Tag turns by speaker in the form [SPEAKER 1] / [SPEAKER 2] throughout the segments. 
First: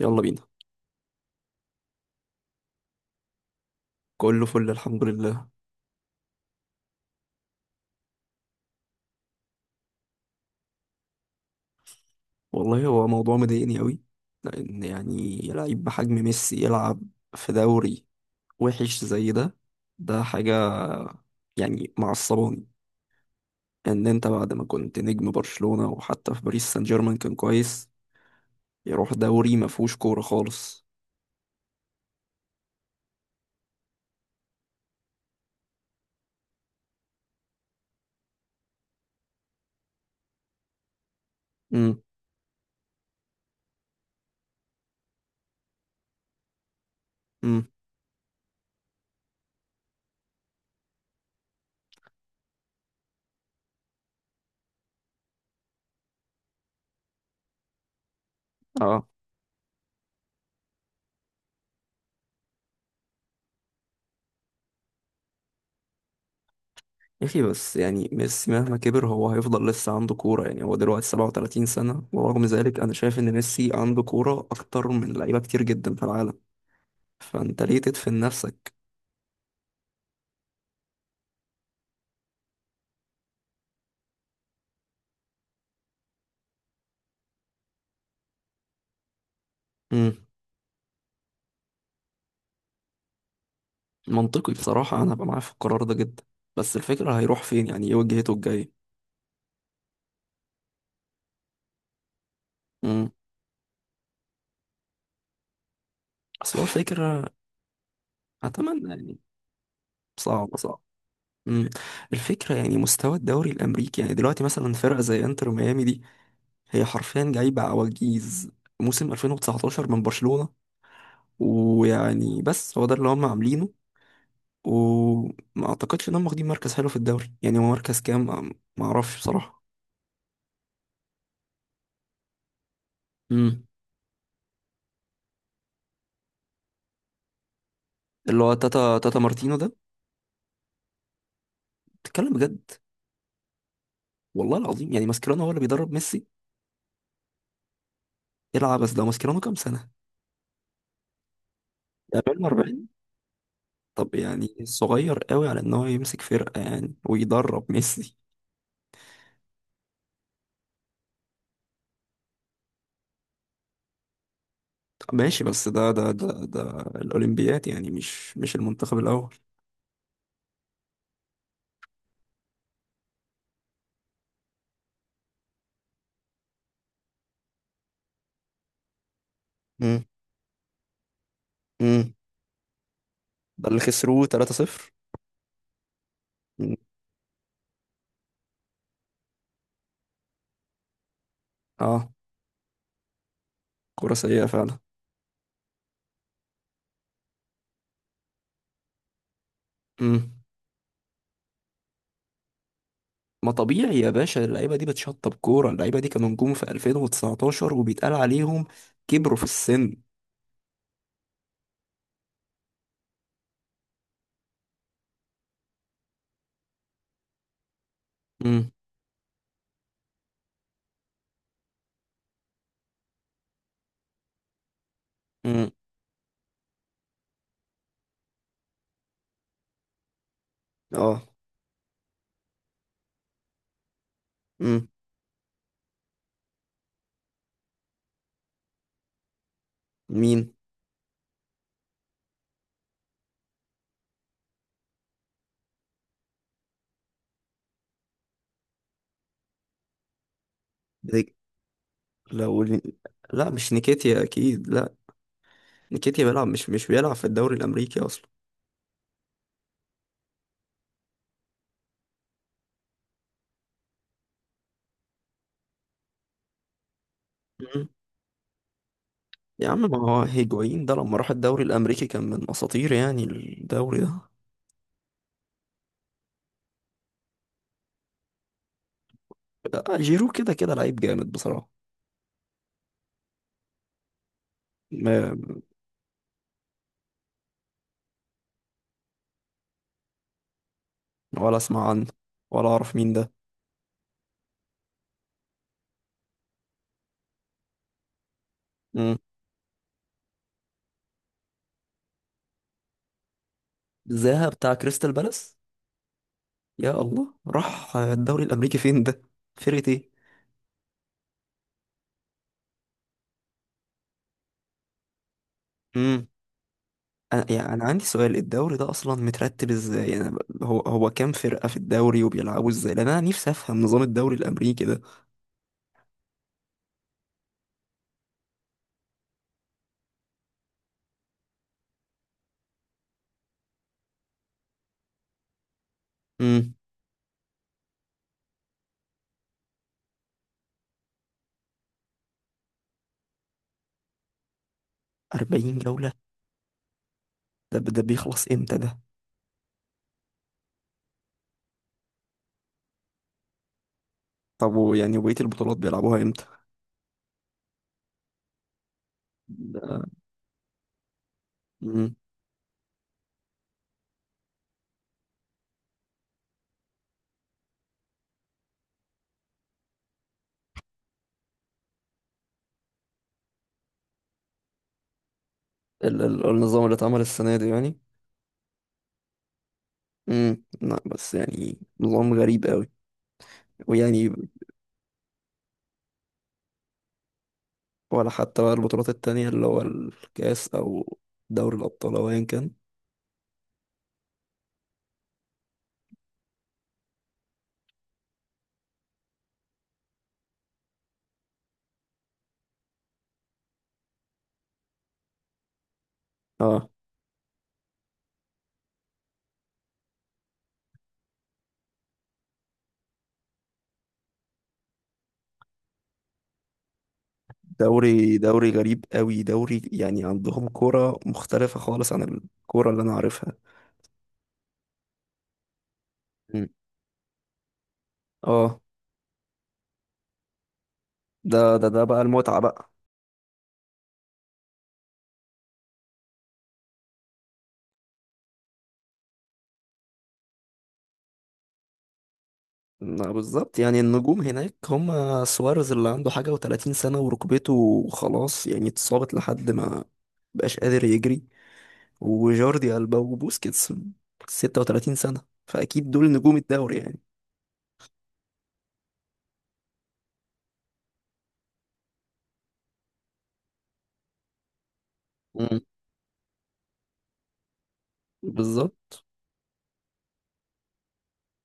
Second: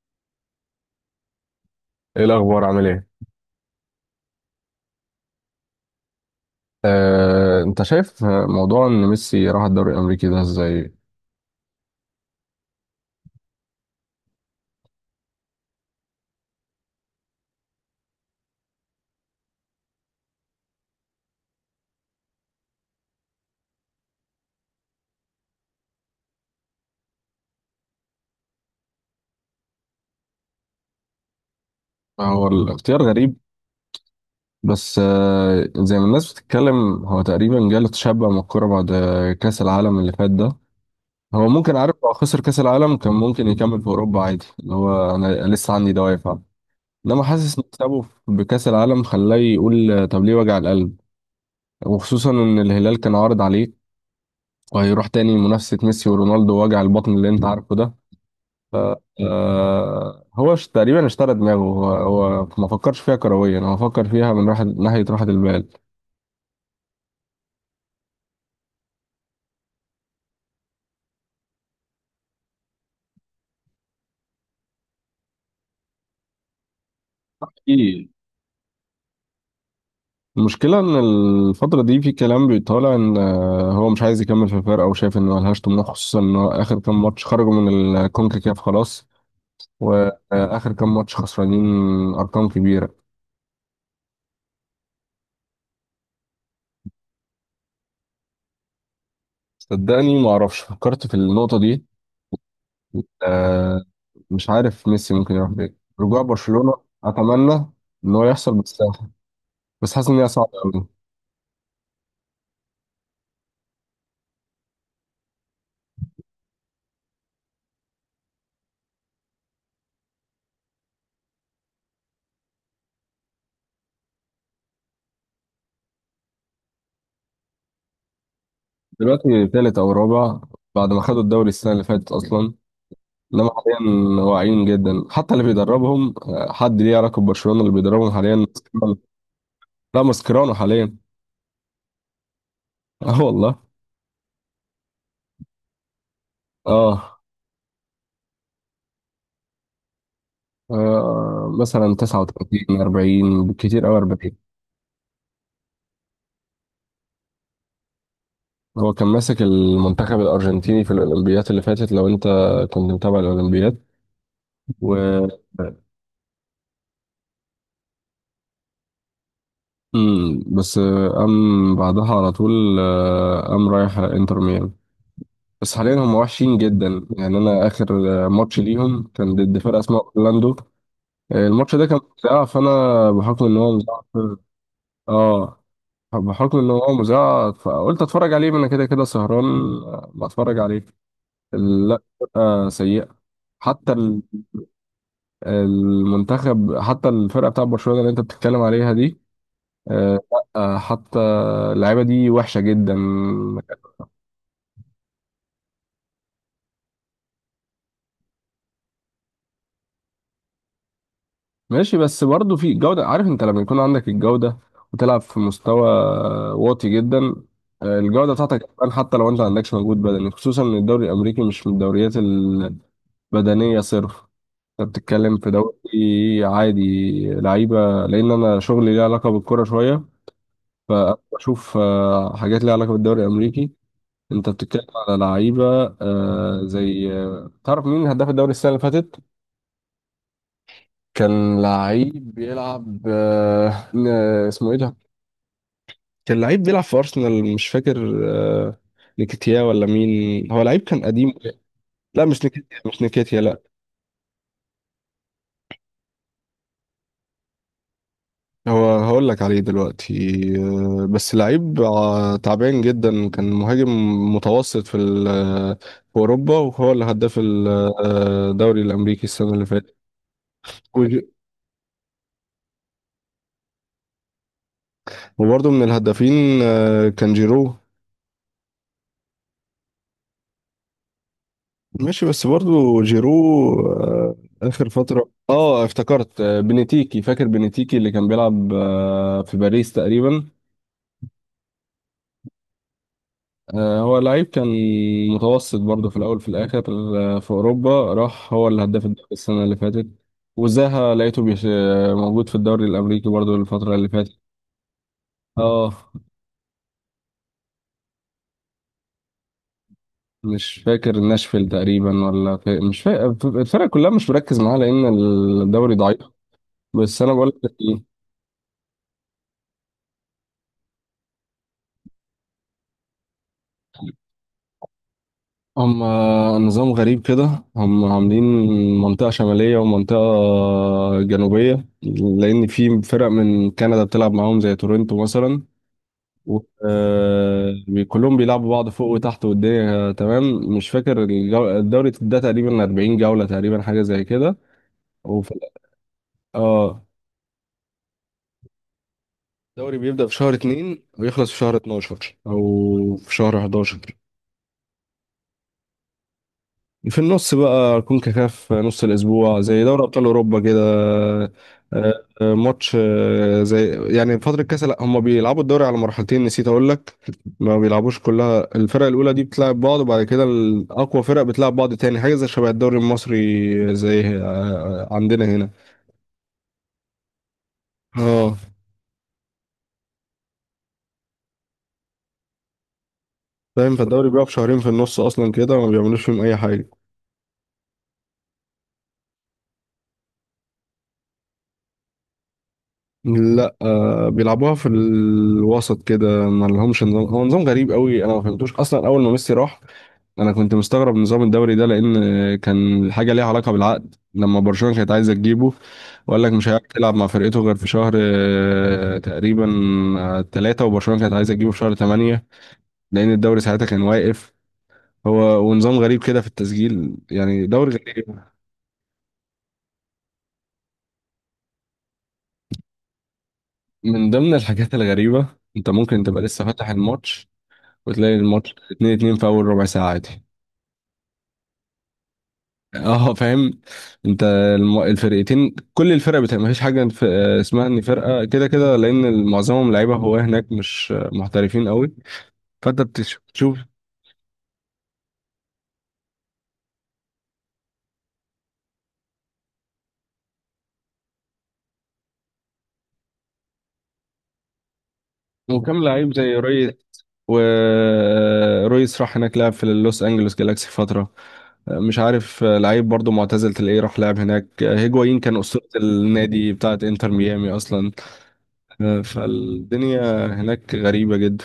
[SPEAKER 1] يلا بينا.
[SPEAKER 2] ايه الاخبار عامل ايه؟
[SPEAKER 1] كله فل، الحمد لله.
[SPEAKER 2] انت شايف موضوع ان ميسي راح الدوري الامريكي ده ازاي؟
[SPEAKER 1] والله هو موضوع مضايقني قوي، لان يعني لعيب بحجم ميسي يلعب في دوري وحش زي ده. ده حاجة يعني معصباني، ان انت بعد ما كنت نجم برشلونة وحتى في باريس سان جيرمان كان كويس، يروح دوري ما فيهوش كورة خالص.
[SPEAKER 2] هو الاختيار غريب، بس زي ما الناس بتتكلم هو تقريبا جاله تشبع من الكوره بعد كاس العالم اللي فات ده. هو ممكن عارف
[SPEAKER 1] امم
[SPEAKER 2] لو خسر كأس العالم كان ممكن يكمل في أوروبا عادي، اللي هو أنا لسه عندي دوافع. إنما حاسس إن
[SPEAKER 1] امم
[SPEAKER 2] مكسبه بكأس العالم خلاه يقول طب ليه وجع القلب، وخصوصا إن الهلال كان عارض عليه، وهيروح تاني منافسة ميسي ورونالدو وجع البطن اللي أنت عارفه ده. ف
[SPEAKER 1] اه
[SPEAKER 2] آه، هو تقريبا اشترى دماغه، هو ما فكرش فيها كرويا، هو فكر فيها من راحة ناحية راحة
[SPEAKER 1] يا اخي بس يعني ميسي مهما كبر هو هيفضل لسه عنده كورة. يعني هو دلوقتي 37 سنة، ورغم ذلك انا شايف ان ميسي عنده كورة اكتر من لعيبة كتير جدا في العالم. فانت ليه
[SPEAKER 2] البال.
[SPEAKER 1] تدفن نفسك؟
[SPEAKER 2] المشكلة إن الفترة دي في كلام بيطالع إن هو مش عايز يكمل في الفرقة وشايف إن ملهاش طموح، خصوصا إن هو آخر كام ماتش خرجوا من الكونكاكاف خلاص،
[SPEAKER 1] امم
[SPEAKER 2] وآخر كام ماتش خسرانين أرقام كبيرة.
[SPEAKER 1] منطقي بصراحة، انا هبقى معاه في القرار ده جدا. بس الفكرة، هيروح فين؟ يعني ايه وجهته الجاية؟
[SPEAKER 2] صدقني معرفش، فكرت في النقطة دي.
[SPEAKER 1] امم
[SPEAKER 2] آه، مش عارف ميسي ممكن يروح فين، رجوع
[SPEAKER 1] اصل هو
[SPEAKER 2] برشلونة
[SPEAKER 1] الفكرة.
[SPEAKER 2] أتمنى إن هو يحصل
[SPEAKER 1] اتمنى
[SPEAKER 2] بالساحة،
[SPEAKER 1] يعني.
[SPEAKER 2] بس حاسس إن هي
[SPEAKER 1] صعب
[SPEAKER 2] صعبة
[SPEAKER 1] صعب.
[SPEAKER 2] أوي.
[SPEAKER 1] امم الفكرة يعني مستوى الدوري الامريكي. يعني دلوقتي مثلا فرقة زي انتر ميامي دي، هي حرفيا جايبة عواجيز موسم 2019 من برشلونة. ويعني بس هو ده اللي هم عاملينه، وما اعتقدش انهم واخدين مركز حلو في الدوري. يعني هو مركز كام؟ ما اعرفش
[SPEAKER 2] دلوقتي
[SPEAKER 1] بصراحة.
[SPEAKER 2] تالت أو رابع بعد ما خدوا الدوري السنة اللي فاتت أصلا. انما
[SPEAKER 1] امم
[SPEAKER 2] حاليا واعيين جدا، حتى اللي بيدربهم حد ليه علاقه ببرشلونه، اللي بيدربهم حاليا
[SPEAKER 1] اللي هو
[SPEAKER 2] ماسكيرانو.
[SPEAKER 1] تاتا مارتينو ده؟
[SPEAKER 2] لا، ماسكيرانو حاليا.
[SPEAKER 1] تتكلم بجد؟
[SPEAKER 2] اه والله.
[SPEAKER 1] والله العظيم، يعني ماسكيرانو هو اللي بيدرب ميسي؟
[SPEAKER 2] اه.
[SPEAKER 1] العب. بس ده ماسكيرانو كام سنة؟
[SPEAKER 2] مثلا
[SPEAKER 1] ده بيلم
[SPEAKER 2] 39
[SPEAKER 1] 40.
[SPEAKER 2] 40 بالكتير قوي
[SPEAKER 1] طب
[SPEAKER 2] 40.
[SPEAKER 1] يعني صغير قوي على ان هو يمسك فرقة يعني ويدرب ميسي.
[SPEAKER 2] هو كان ماسك المنتخب الارجنتيني في الاولمبيات اللي فاتت، لو انت كنت متابع الاولمبيات. و
[SPEAKER 1] طب
[SPEAKER 2] آه،
[SPEAKER 1] ماشي، بس ده الأولمبياد، يعني مش المنتخب الأول.
[SPEAKER 2] بس قام بعدها على طول، قام رايح انتر ميامي. بس حاليا هم وحشين جدا. يعني انا اخر ماتش ليهم كان ضد فرقه اسمها
[SPEAKER 1] امم
[SPEAKER 2] اورلاندو. الماتش ده كان
[SPEAKER 1] امم
[SPEAKER 2] مذاع، فانا بحكم ان
[SPEAKER 1] ده
[SPEAKER 2] هو
[SPEAKER 1] اللي خسروه 3-0.
[SPEAKER 2] اه، بحكم ان
[SPEAKER 1] مم.
[SPEAKER 2] هو مذاع فقلت اتفرج عليه، ما انا كده كده سهران. بتفرج عليه. لا،
[SPEAKER 1] اه،
[SPEAKER 2] سيئه. حتى
[SPEAKER 1] كورة
[SPEAKER 2] ال-
[SPEAKER 1] سيئة فعلا.
[SPEAKER 2] المنتخب، حتى الفرقه بتاع برشلونه اللي انت بتتكلم عليها دي، آه
[SPEAKER 1] مم.
[SPEAKER 2] لا آه، حتى اللعيبه دي وحشه جدا.
[SPEAKER 1] ما طبيعي يا باشا، اللعيبة دي بتشطب كورة. اللعيبة دي كانوا نجوم في 2019، وبيتقال عليهم كبروا في السن.
[SPEAKER 2] ماشي، بس برضه في جودة. عارف انت لما يكون عندك الجودة وتلعب في مستوى واطي جدا، الجودة بتاعتك
[SPEAKER 1] امم
[SPEAKER 2] هتبان حتى لو انت ما عندكش مجهود بدني، خصوصا ان الدوري الامريكي مش من الدوريات البدنية صرف. انت بتتكلم في
[SPEAKER 1] امم
[SPEAKER 2] دوري عادي، لعيبة. لان انا شغلي ليه علاقة بالكرة شوية،
[SPEAKER 1] اه
[SPEAKER 2] فبشوف حاجات ليها علاقة بالدوري الامريكي. انت بتتكلم
[SPEAKER 1] امم
[SPEAKER 2] على لعيبة زي تعرف مين هداف الدوري السنة اللي فاتت؟
[SPEAKER 1] مين؟
[SPEAKER 2] كان لعيب بيلعب اسمه ايه ده؟ كان لعيب بيلعب في أرسنال، مش فاكر. آه، نيكيتيا ولا مين، هو لعيب كان قديم. لا، مش
[SPEAKER 1] لو
[SPEAKER 2] نيكيتيا مش نيكيتيا
[SPEAKER 1] لا،
[SPEAKER 2] لا.
[SPEAKER 1] مش نيكيتيا اكيد لا. نيكيتيا بيلعب مش مش بيلعب في الدوري الامريكي اصلا.
[SPEAKER 2] هو هقول لك عليه دلوقتي. بس لعيب تعبان جدا، كان مهاجم متوسط في ال- آه، في أوروبا، وهو اللي هداف ال-
[SPEAKER 1] مم.
[SPEAKER 2] آه، الدوري الأمريكي السنة اللي
[SPEAKER 1] يا عم،
[SPEAKER 2] فاتت.
[SPEAKER 1] ما هو هيجوين ده لما
[SPEAKER 2] وج-
[SPEAKER 1] راح الدوري الامريكي كان من اساطير يعني الدوري ده.
[SPEAKER 2] وبرضه من الهدافين كان جيرو.
[SPEAKER 1] جيرو كده كده لعيب جامد بصراحه.
[SPEAKER 2] ماشي، بس برضو جيرو آه، آخر فترة.
[SPEAKER 1] ما
[SPEAKER 2] اه افتكرت، بنتيكي، فاكر بنتيكي اللي كان بيلعب في باريس تقريبا.
[SPEAKER 1] ولا اسمع عنه ولا اعرف مين ده.
[SPEAKER 2] هو لعيب كان متوسط برضه في الاول، في الاخر في اوروبا، راح هو اللي هداف
[SPEAKER 1] مم.
[SPEAKER 2] الدوري السنه اللي فاتت. وزاها لقيته بيش آه، موجود في الدوري الامريكي برضه الفتره اللي فاتت.
[SPEAKER 1] زاها بتاع كريستال بالاس؟
[SPEAKER 2] اه.
[SPEAKER 1] يا الله، راح الدوري الامريكي فين ده؟ فرقه ايه؟
[SPEAKER 2] مش فاكر ناشفيل تقريبا، مش فاكر الفرق كلها، مش مركز معاها لان الدوري ضعيف.
[SPEAKER 1] مم.
[SPEAKER 2] بس انا بقول
[SPEAKER 1] أنا
[SPEAKER 2] لك
[SPEAKER 1] يعني أنا عندي سؤال، الدوري ده أصلا مترتب إزاي؟ يعني هو كام فرقة في الدوري وبيلعبوا إزاي؟ لأن أنا نفسي أفهم نظام الدوري الأمريكي ده.
[SPEAKER 2] هم نظام غريب كده هم عاملين، منطقة شمالية ومنطقة جنوبية، لأن في فرق من كندا بتلعب معاهم زي تورنتو مثلا.
[SPEAKER 1] امم
[SPEAKER 2] كلهم بيلعبوا بعض فوق وتحت والدنيا تمام. مش فاكر، الدوري ده تقريبا 40 جولة تقريبا، حاجة زي كده. وفي ال-
[SPEAKER 1] 40 جولة؟
[SPEAKER 2] اه،
[SPEAKER 1] ده بيخلص إمتى ده؟
[SPEAKER 2] الدوري بيبدأ في شهر 2 ويخلص في شهر 12 أو في شهر 11.
[SPEAKER 1] طب ويعني وبقية البطولات بيلعبوها إمتى
[SPEAKER 2] في النص بقى كونكاكاف نص الأسبوع زي دوري
[SPEAKER 1] ده؟
[SPEAKER 2] أبطال أوروبا كده. آه،
[SPEAKER 1] امم
[SPEAKER 2] ماتش زي يعني فترة كاس. لا، هم بيلعبوا الدوري على مرحلتين، نسيت أقول لك. ما بيلعبوش كلها الفرق الأولى دي بتلعب بعض، وبعد كده الأقوى فرق بتلعب بعض تاني، حاجة زي شبه الدوري المصري زي عندنا هنا.
[SPEAKER 1] ال النظام اللي اتعمل السنة دي يعني؟
[SPEAKER 2] اه
[SPEAKER 1] لا، بس يعني نظام غريب قوي.
[SPEAKER 2] فاهم، فالدوري
[SPEAKER 1] ويعني
[SPEAKER 2] بيقف شهرين في النص أصلا كده، ما بيعملوش فيهم أي حاجة.
[SPEAKER 1] ولا حتى بقى البطولات التانية، اللي هو الكاس أو دوري الأبطال أو أيا كان؟
[SPEAKER 2] لا بيلعبوها في الوسط كده، ما لهمش نظام، هو نظام غريب قوي. انا ما فهمتوش اصلا اول ما ميسي راح، انا كنت مستغرب نظام الدوري ده، لان كان حاجه ليها علاقه بالعقد لما برشلونه كانت عايزه تجيبه، وقال لك مش هيعرف
[SPEAKER 1] اه،
[SPEAKER 2] يلعب مع فرقته غير في شهر تقريبا ثلاثة، وبرشلونه كانت عايزه تجيبه في شهر ثمانية لان الدوري ساعتها كان واقف. هو ونظام غريب كده في التسجيل، يعني دوري غريب.
[SPEAKER 1] دوري غريب قوي. دوري يعني عندهم كورة مختلفة خالص عن الكورة اللي أنا عارفها.
[SPEAKER 2] من ضمن الحاجات الغريبه، انت ممكن تبقى لسه
[SPEAKER 1] مم.
[SPEAKER 2] فاتح الماتش وتلاقي الماتش
[SPEAKER 1] اه،
[SPEAKER 2] 2-2 في اول ربع ساعه عادي.
[SPEAKER 1] ده بقى المتعة بقى.
[SPEAKER 2] اه فاهم. انت الفرقتين، كل الفرق بتبقى مفيش حاجه في اسمها ان فرقه كده كده، لان معظمهم لعيبه هو هناك مش محترفين قوي، فانت
[SPEAKER 1] لا،
[SPEAKER 2] بتشوف.
[SPEAKER 1] بالظبط، يعني النجوم هناك هم سواريز اللي عنده حاجة وتلاتين سنة وركبته خلاص يعني اتصابت لحد ما بقاش قادر يجري. وجوردي ألبا وبوسكيتس 36 سنة.
[SPEAKER 2] وكم
[SPEAKER 1] فأكيد دول
[SPEAKER 2] لعيب زي
[SPEAKER 1] نجوم
[SPEAKER 2] ريس
[SPEAKER 1] الدوري يعني.
[SPEAKER 2] ورويس راح هناك لعب في لوس انجلوس جالاكسي فتره. مش عارف لعيب برضو معتزل تلاقيه راح لعب هناك. هيجوايين كان
[SPEAKER 1] مم.
[SPEAKER 2] اسطوره النادي بتاعت انتر ميامي اصلا.
[SPEAKER 1] بالظبط.
[SPEAKER 2] فالدنيا هناك غريبه جدا.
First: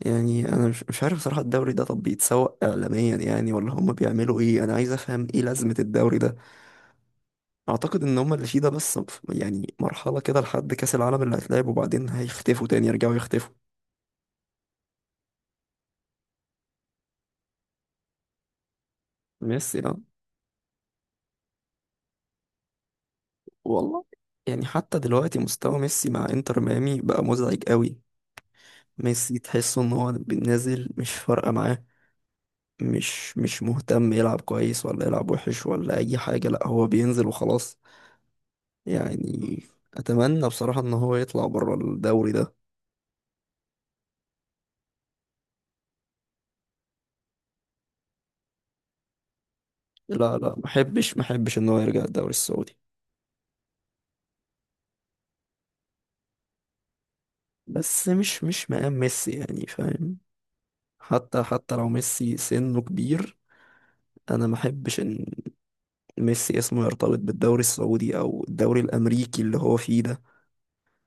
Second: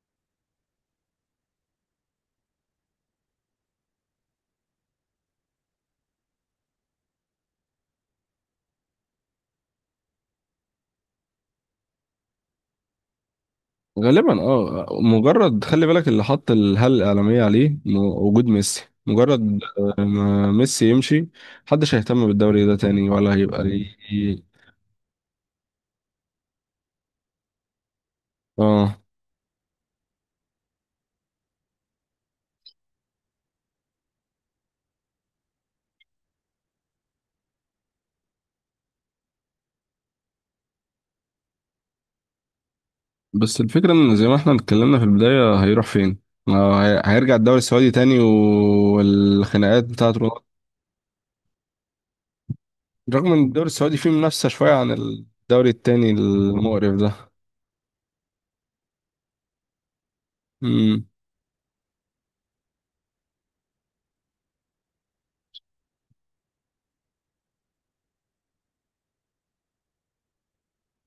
[SPEAKER 1] يعني انا مش عارف صراحة الدوري ده. طب بيتسوق اعلاميا يعني ولا هم بيعملوا ايه؟ انا عايز افهم ايه لازمة الدوري ده. اعتقد ان هم اللي فيه ده بس يعني مرحلة كده لحد كاس العالم اللي هيتلعب، وبعدين هيختفوا تاني، يرجعوا يختفوا.
[SPEAKER 2] غالبا اه، مجرد خلي بالك اللي حط الهالة الإعلامية عليه وجود ميسي مجرد
[SPEAKER 1] ميسي ده
[SPEAKER 2] ما ميسي يمشي محدش هيهتم بالدوري ده تاني ولا هيبقى ليه.
[SPEAKER 1] والله. يعني حتى دلوقتي مستوى ميسي مع انتر ميامي بقى مزعج قوي.
[SPEAKER 2] اه.
[SPEAKER 1] ميسي تحسه ان هو نازل، مش فارقة معاه. مش مهتم يلعب كويس ولا يلعب وحش ولا اي حاجة. لا هو بينزل وخلاص يعني. اتمنى بصراحة ان هو يطلع بره الدوري ده.
[SPEAKER 2] بس الفكرة ان زي ما احنا اتكلمنا في البداية، هيروح فين؟ ما هي- هيرجع الدوري السعودي تاني والخناقات بتاعته،
[SPEAKER 1] لا لا، ما احبش ما احبش ان هو يرجع الدوري السعودي.
[SPEAKER 2] رغم ان الدوري السعودي فيه منافسة شوية عن الدوري التاني المقرف
[SPEAKER 1] بس مش مقام ميسي يعني، فاهم؟
[SPEAKER 2] ده.
[SPEAKER 1] حتى لو ميسي سنه كبير، انا ما احبش ان ميسي اسمه يرتبط بالدوري السعودي او الدوري الامريكي اللي هو فيه ده.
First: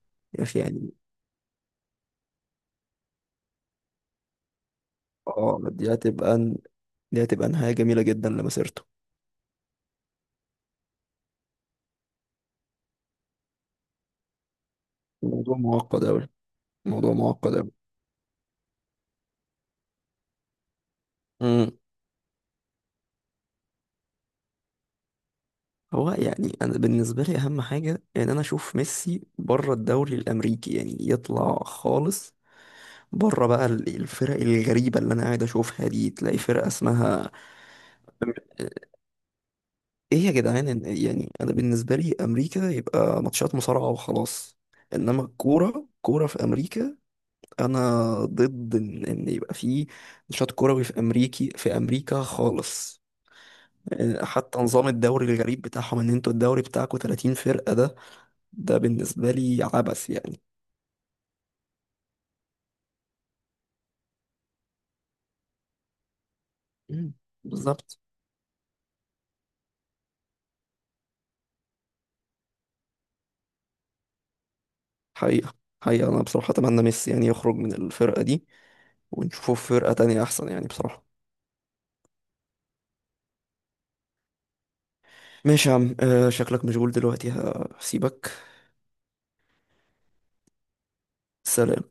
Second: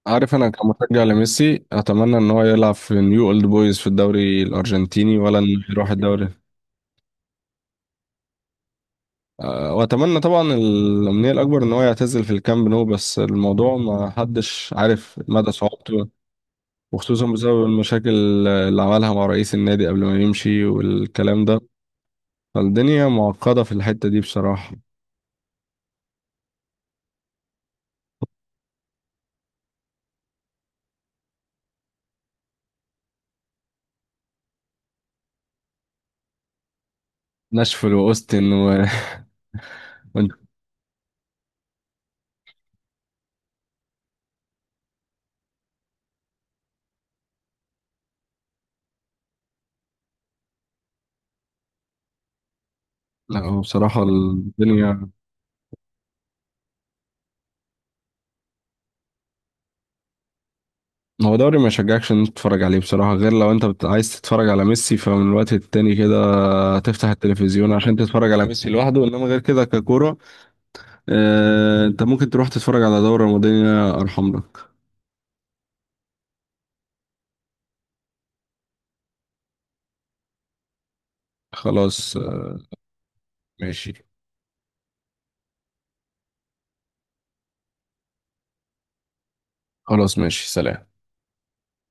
[SPEAKER 2] عارف
[SPEAKER 1] يا
[SPEAKER 2] انا
[SPEAKER 1] اخي يعني.
[SPEAKER 2] كمشجع لميسي اتمنى ان هو يلعب في نيو اولد بويز في الدوري الارجنتيني، ولا
[SPEAKER 1] اه،
[SPEAKER 2] انه يروح الدوري.
[SPEAKER 1] دي هتبقى نهاية جميلة جدا لمسيرته.
[SPEAKER 2] أه، واتمنى طبعا الامنيه الاكبر ان هو يعتزل في الكامب نو، بس الموضوع ما حدش عارف مدى
[SPEAKER 1] الموضوع معقد
[SPEAKER 2] صعوبته،
[SPEAKER 1] اوي. الموضوع
[SPEAKER 2] وخصوصا
[SPEAKER 1] معقد
[SPEAKER 2] بسبب المشاكل اللي عملها مع رئيس النادي قبل ما يمشي والكلام ده.
[SPEAKER 1] اوي.
[SPEAKER 2] فالدنيا معقده في الحته دي بصراحه.
[SPEAKER 1] هو يعني انا بالنسبه لي اهم حاجه ان انا اشوف ميسي بره الدوري الامريكي يعني يطلع خالص. بره بقى الفرق الغريبه اللي انا قاعد اشوفها دي، تلاقي فرقه اسمها
[SPEAKER 2] ناشفيل واوستن
[SPEAKER 1] ايه يا جدعان. يعني انا بالنسبه لي امريكا يبقى ماتشات مصارعه وخلاص. انما الكوره كوره، في امريكا انا ضد إن يبقى في نشاط كروي في امريكا خالص.
[SPEAKER 2] لا، هو بصراحه
[SPEAKER 1] حتى نظام
[SPEAKER 2] الدنيا،
[SPEAKER 1] الدوري الغريب بتاعهم، ان انتوا الدوري بتاعكم 30 فرقه ده، ده بالنسبة لي عبث يعني.
[SPEAKER 2] هو دوري ما يشجعكش ان انت تتفرج عليه بصراحة، غير لو انت عايز تتفرج على ميسي، فمن الوقت التاني كده تفتح
[SPEAKER 1] مم.
[SPEAKER 2] التلفزيون عشان
[SPEAKER 1] بالظبط.
[SPEAKER 2] تتفرج على ميسي لوحده، انما غير كده ككورة انت ممكن تروح تتفرج على دوري رمضاني ارحم لك.
[SPEAKER 1] حقيقة حقيقة، أنا بصراحة أتمنى ميسي يعني يخرج من الفرقة دي ونشوفه في فرقة تانية أحسن يعني بصراحة.
[SPEAKER 2] خلاص ماشي.
[SPEAKER 1] ماشي يا عم، شكلك مشغول دلوقتي، هسيبك.
[SPEAKER 2] خلاص ماشي، سلام.
[SPEAKER 1] سلام.